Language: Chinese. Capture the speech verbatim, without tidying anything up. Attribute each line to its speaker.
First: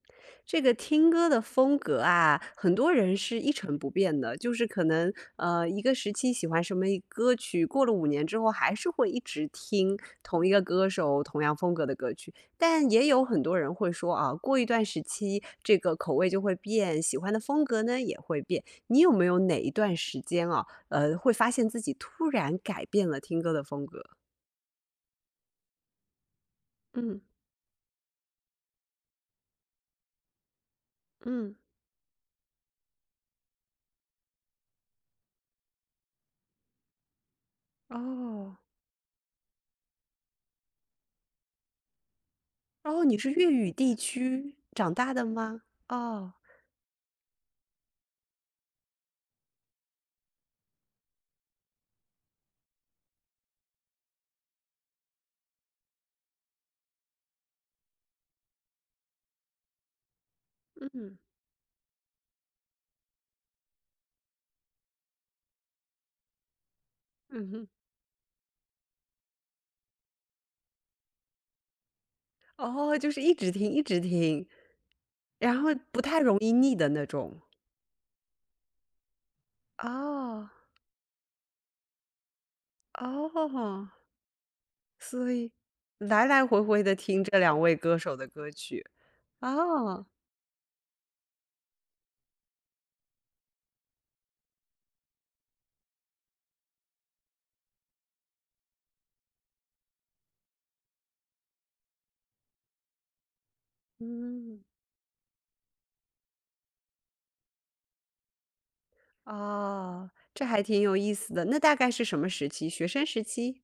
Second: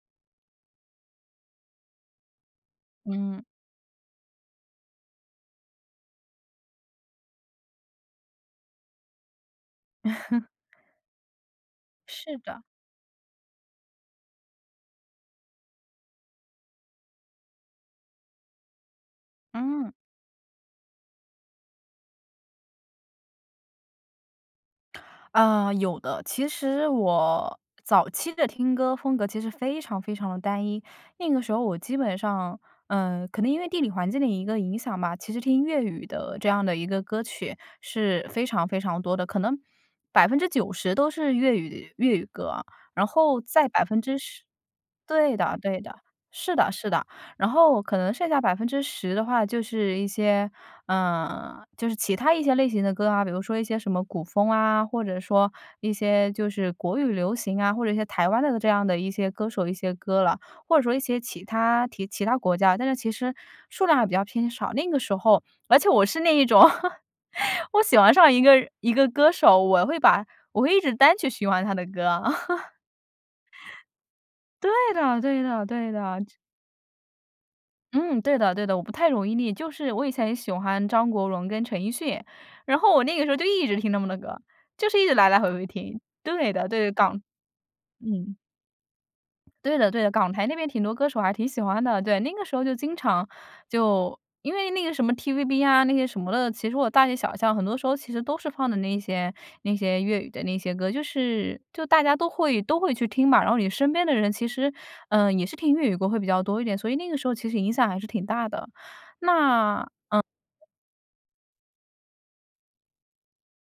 Speaker 1: 这个听歌的风格啊，很多人是
Speaker 2: 嗯。
Speaker 1: 一成不变的。就是可能，呃，一个时期喜欢什么一歌曲，过了五年之后还是会一直听同一个 歌手、同样风格的歌曲，
Speaker 2: 是的。
Speaker 1: 但也有很多人会说啊，过一段时期这个口味就会变，喜欢的风格呢也会变，你有没有哪一
Speaker 2: 嗯。
Speaker 1: 段时间啊，呃，会发现自己突然改变了听歌的风格？
Speaker 2: 嗯，有的，其实
Speaker 1: 嗯。
Speaker 2: 我早期的听歌风格其实非常非常地单一。那个
Speaker 1: 嗯。
Speaker 2: 时候我基本上，嗯，可能因为地理环境的一个影响吧，其实听粤语的这样的一个歌曲是非
Speaker 1: 哦。
Speaker 2: 常非常多的，可能百分之九十都是粤语粤语歌，
Speaker 1: 哦，
Speaker 2: 然
Speaker 1: 你是
Speaker 2: 后
Speaker 1: 粤
Speaker 2: 再
Speaker 1: 语
Speaker 2: 百
Speaker 1: 地
Speaker 2: 分之十
Speaker 1: 区长大的
Speaker 2: 对的
Speaker 1: 吗？
Speaker 2: 对的。
Speaker 1: 啊。
Speaker 2: 是的是的。然后可能剩下百分之十的话就是一些呃，就是其它一些类型的歌啊，比如说一些什么古风啊，或者说一些就是国语流行啊，或者一些台湾的这样的一些歌手，一些歌了，或者说一
Speaker 1: 嗯。
Speaker 2: 些其他提其他国家。但是其实数量还比较偏少，那个时候而且我是那一种，
Speaker 1: 嗯哼。
Speaker 2: 我喜欢上一个人一个歌手，我会把我会一直单曲循环他的歌。
Speaker 1: 哦，就是一直听一直听。
Speaker 2: 对的对
Speaker 1: 然
Speaker 2: 的
Speaker 1: 后
Speaker 2: 对
Speaker 1: 不太
Speaker 2: 的。
Speaker 1: 容易腻的那种。
Speaker 2: 嗯，对的对的，我不太容易腻，就是我以前喜
Speaker 1: 哦。
Speaker 2: 欢张国荣跟陈奕迅。然后我那个时候就一直听
Speaker 1: 哦。
Speaker 2: 他们的歌。就是一直来
Speaker 1: 所
Speaker 2: 来回
Speaker 1: 以，
Speaker 2: 回听。
Speaker 1: 来来
Speaker 2: 对
Speaker 1: 回
Speaker 2: 的
Speaker 1: 回
Speaker 2: 对，
Speaker 1: 地
Speaker 2: 港
Speaker 1: 听这两位歌手的
Speaker 2: 嗯。
Speaker 1: 歌曲，
Speaker 2: 对的对
Speaker 1: 哦。
Speaker 2: 的，港台那边挺多歌手还挺喜欢的，对，那个时候就经常就因为那个什么 TVB 啊那些什么的，其实我大街小巷很多时候其实都是放的那些那些粤语的那些歌。就是就大家都会都会去听嘛，然后你身边的人其
Speaker 1: 嗯。
Speaker 2: 实，嗯，也是听粤语歌会比较多一点，所以那个时候其实影响还是挺大的，那嗯。
Speaker 1: 哦，这还挺有意思的。那大概是什么时期，学生时期？